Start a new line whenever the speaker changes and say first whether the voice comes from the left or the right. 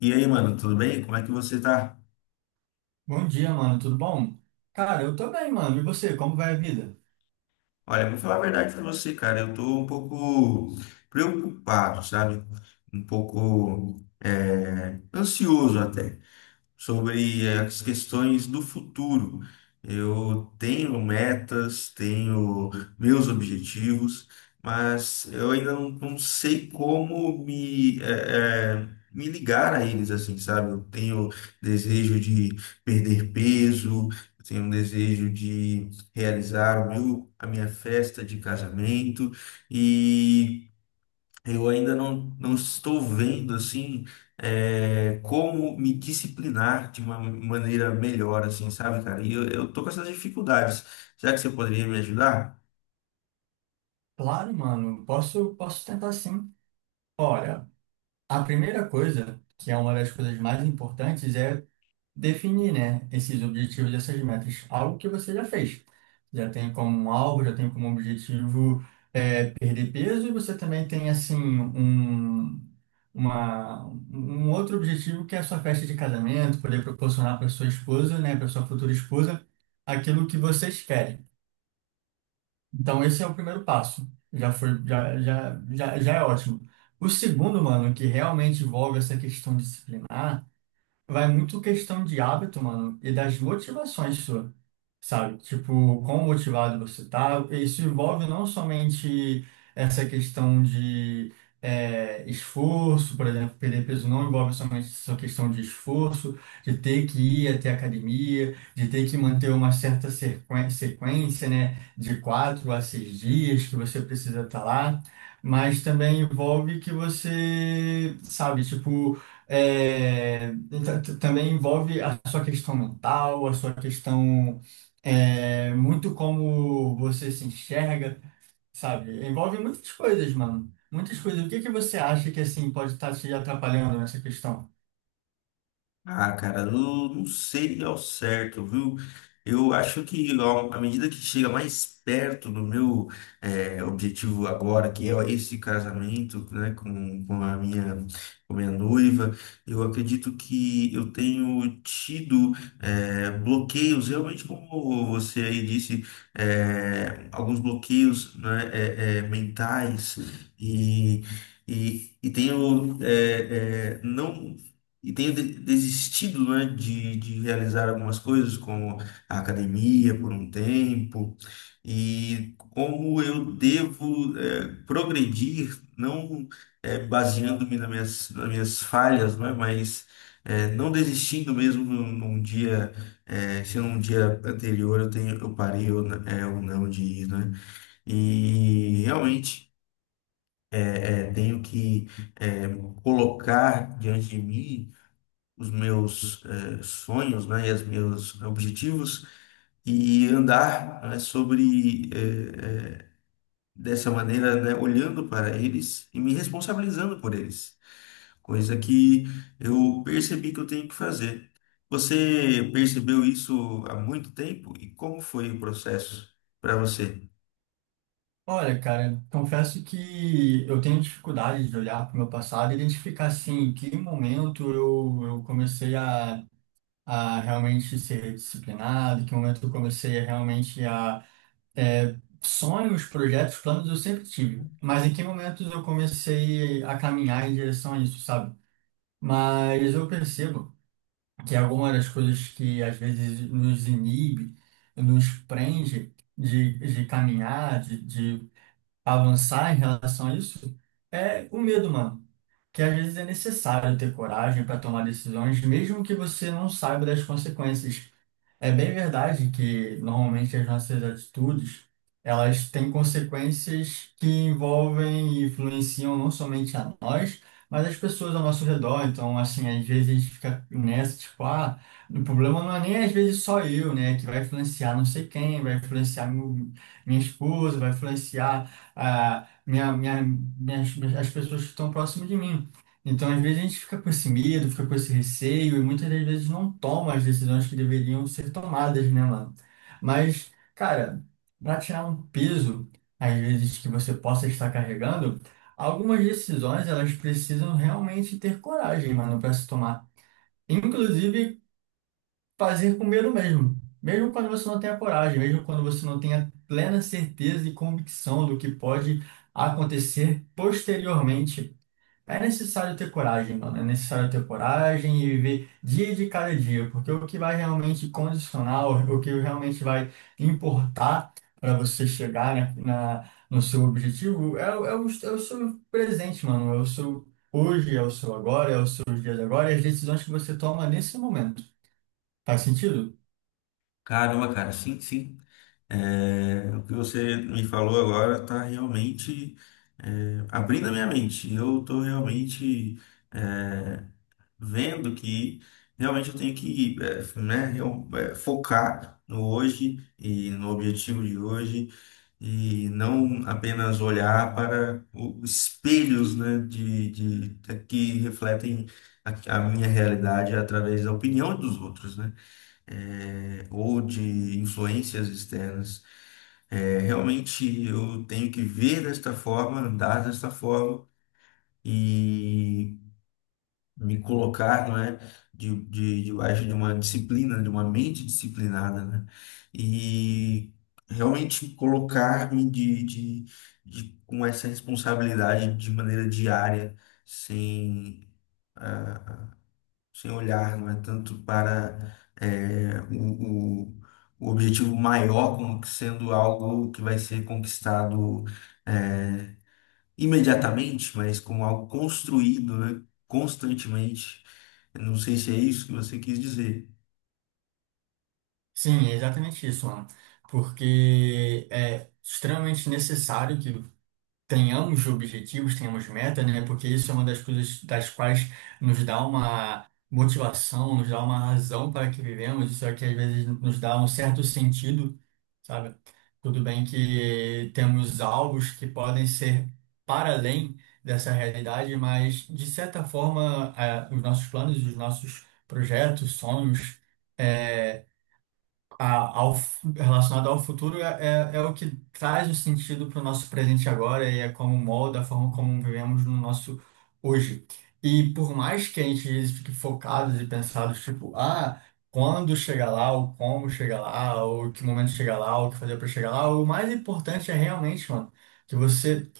left: E aí, mano, tudo bem? Como é que você tá?
right: Bom dia, mano. Tudo bom? Cara, eu tô bem, mano. E você, como vai a vida?
left: Olha, vou falar a verdade pra você, cara. Eu tô um pouco preocupado, sabe? Um pouco ansioso até sobre as questões do futuro. Eu tenho metas, tenho meus objetivos, mas eu ainda não sei como me, me ligar a eles, assim, sabe? Eu tenho desejo de perder peso, eu tenho um desejo de realizar a minha festa de casamento e. Eu ainda não estou vendo assim como me disciplinar de uma maneira melhor, assim, sabe, cara? E eu tô com essas dificuldades. Será que você poderia me ajudar?
right: Claro, mano. Posso tentar sim. Olha, a primeira coisa, que é uma das coisas mais importantes, é definir, né, esses objetivos, essas metas, algo que você já fez. Já tem como um alvo, já tem como objetivo perder peso, e você também tem assim um uma um outro objetivo, que é a sua festa de casamento, poder proporcionar para sua esposa, né, para sua futura esposa, aquilo que vocês querem. Então esse é o primeiro passo. Já foi já, já é ótimo. O segundo, mano, que realmente envolve essa questão disciplinar, vai muito questão de hábito, mano, e das motivações sua, sabe? Tipo, quão motivado você tá. Isso envolve não somente essa questão de esforço. Por exemplo, perder peso não envolve somente essa questão de esforço, de ter que ir até a academia, de ter que manter uma certa sequência, né, de quatro a seis dias que você precisa estar lá, mas também envolve que você, sabe, tipo é, então, também envolve a sua questão mental, a sua questão, muito como você se enxerga, sabe? Envolve muitas coisas, mano. Muitas coisas. O que que você acha que, assim, pode estar te atrapalhando nessa questão?
left: Ah, cara, não sei ao certo, viu? Eu acho que ó, à medida que chega mais perto do meu objetivo agora, que é esse casamento, né, com a minha noiva, eu acredito que eu tenho tido bloqueios, realmente como você aí disse, alguns bloqueios, né, mentais e e tenho eh, eh, não e tenho desistido, né, de realizar algumas coisas, como a academia por um tempo, e como eu devo progredir, não eh, baseando-me nas minhas falhas, né, mas não desistindo mesmo num, num dia, se num dia anterior eu tenho, eu parei ou não de ir, né? E realmente tenho que eh, colocar diante de mim os meus sonhos, né, e os meus objetivos e andar né, sobre dessa maneira, né, olhando para eles e me responsabilizando por eles, coisa que eu percebi que eu tenho que fazer. Você percebeu isso há muito tempo e como foi o processo para você?
right: Olha, cara, confesso que eu tenho dificuldade de olhar para o meu passado e identificar, assim, em que momento eu comecei a realmente ser disciplinado, em que momento eu comecei a realmente a É, sonhos, projetos, planos eu sempre tive, mas em que momentos eu comecei a caminhar em direção a isso, sabe? Mas eu percebo que algumas das coisas que às vezes nos inibe, nos prende de caminhar, de avançar em relação a isso, é o medo, mano. Que às vezes é necessário ter coragem para tomar decisões, mesmo que você não saiba das consequências. É bem verdade que normalmente as nossas atitudes, elas têm consequências que envolvem e influenciam não somente a nós, mas as pessoas ao nosso redor. Então, assim, às vezes a gente fica nessa, tipo, ah, o problema não é nem às vezes só eu, né, que vai influenciar não sei quem, vai influenciar minha esposa, vai influenciar ah, minhas, as pessoas que estão próximas de mim. Então, às vezes a gente fica com esse medo, fica com esse receio, e muitas das vezes não toma as decisões que deveriam ser tomadas, né, mano? Mas, cara, para tirar um peso, às vezes que você possa estar carregando, algumas decisões, elas precisam realmente ter coragem, mano, para se tomar. Inclusive, fazer com medo mesmo. Mesmo quando você não tenha coragem, mesmo quando você não tenha plena certeza e convicção do que pode acontecer posteriormente. É necessário ter coragem, mano. É necessário ter coragem e viver dia de cada dia, porque o que vai realmente condicionar, o que realmente vai importar para você chegar, né, na, no seu objetivo é o seu presente, mano. É o seu hoje, é o seu agora, é os seus dias agora e as decisões que você toma nesse momento. Faz sentido?
left: Caramba, cara, sim, sim. É, o que você me falou agora está realmente abrindo a minha mente. Eu estou realmente é, vendo que realmente eu tenho que focar no hoje e no objetivo de hoje e não apenas olhar para os espelhos, né, que refletem a minha realidade através da opinião dos outros, né? Ou de influências externas. É, realmente eu tenho que ver desta forma, andar desta forma e me colocar, não é, debaixo de uma disciplina, de uma mente disciplinada, né? E realmente colocar-me com essa responsabilidade de maneira diária, sem sem olhar, não é tanto para é, o, o, o objetivo maior como que sendo algo que vai ser conquistado é, imediatamente, mas como algo construído, né, constantemente. Eu não sei se é isso que você quis dizer.
right: Sim, é exatamente isso, mano. Porque é extremamente necessário que tenhamos objetivos, tenhamos meta, né? Porque isso é uma das coisas das quais nos dá uma motivação, nos dá uma razão para que vivemos, isso é que às vezes nos dá um certo sentido, sabe? Tudo bem que temos alvos que podem ser para além dessa realidade, mas de certa forma, os nossos planos, os nossos projetos, sonhos, é, relacionado ao futuro é o que traz o sentido para o nosso presente agora e é como molda a forma como vivemos no nosso hoje. E por mais que a gente fique focado e pensado, tipo, ah, quando chegar lá, ou como chegar lá, ou que momento chegar lá, ou o que fazer para chegar lá, o mais importante é realmente, mano, que você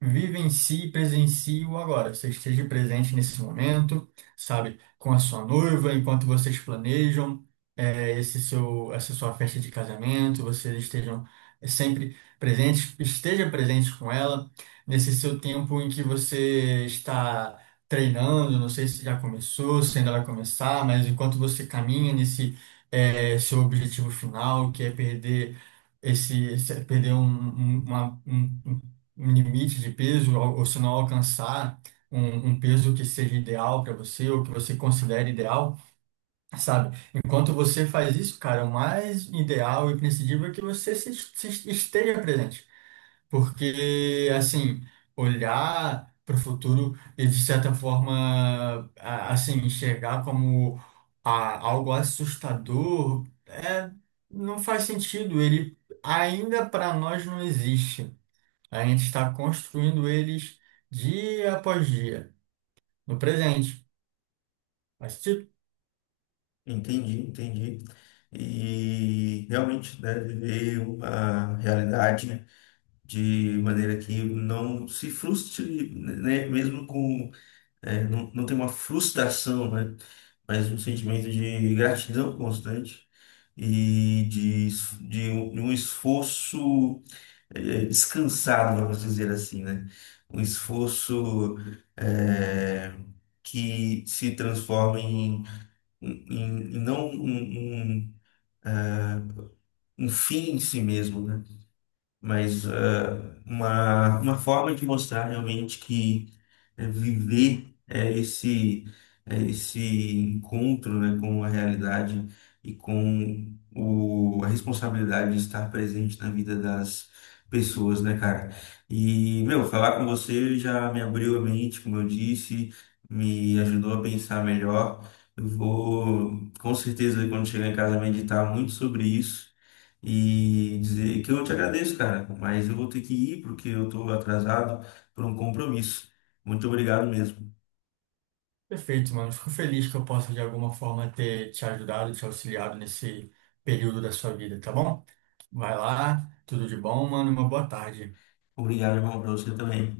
right: vivencie e presencie o agora. Você esteja presente nesse momento, sabe, com a sua noiva, enquanto vocês planejam esse seu, essa sua festa de casamento, vocês estejam sempre presentes, esteja presente com ela nesse seu tempo em que você está treinando, não sei se já começou, se ainda vai começar, mas enquanto você caminha nesse seu objetivo final, que é perder esse, perder um, um, um limite de peso, ou se não alcançar um, um peso que seja ideal para você, ou que você considere ideal, sabe? Enquanto você faz isso, cara, o mais ideal e imprescindível é que você se esteja presente. Porque, assim, olhar para o futuro e, de certa forma, assim, enxergar como algo assustador não faz sentido. Ele ainda para nós não existe. A gente está construindo eles dia após dia, no presente. Mas, tipo,
left: Entendi, entendi. E realmente, né, viver uma realidade de maneira que não se frustre, né, mesmo com é, não tem uma frustração, né? Mas um sentimento de gratidão constante e de um esforço descansado, vamos dizer assim, né? Um esforço eh, que se transforma em não um fim em si mesmo, né? Mas uma forma de mostrar realmente que é, viver é esse encontro, né, com a realidade e com a responsabilidade de estar presente na vida das pessoas, né, cara? E, meu, falar com você já me abriu a mente, como eu disse, me ajudou a pensar melhor. Eu vou, com certeza, quando chegar em casa, meditar muito sobre isso. E dizer que eu te agradeço, cara, mas eu vou ter que ir porque eu tô atrasado por um compromisso. Muito obrigado mesmo.
right: perfeito, mano. Fico feliz que eu possa, de alguma forma, ter te ajudado, te auxiliado nesse período da sua vida, tá bom? Vai lá, tudo de bom, mano, e uma boa tarde.
left: Obrigado, irmão, para você também.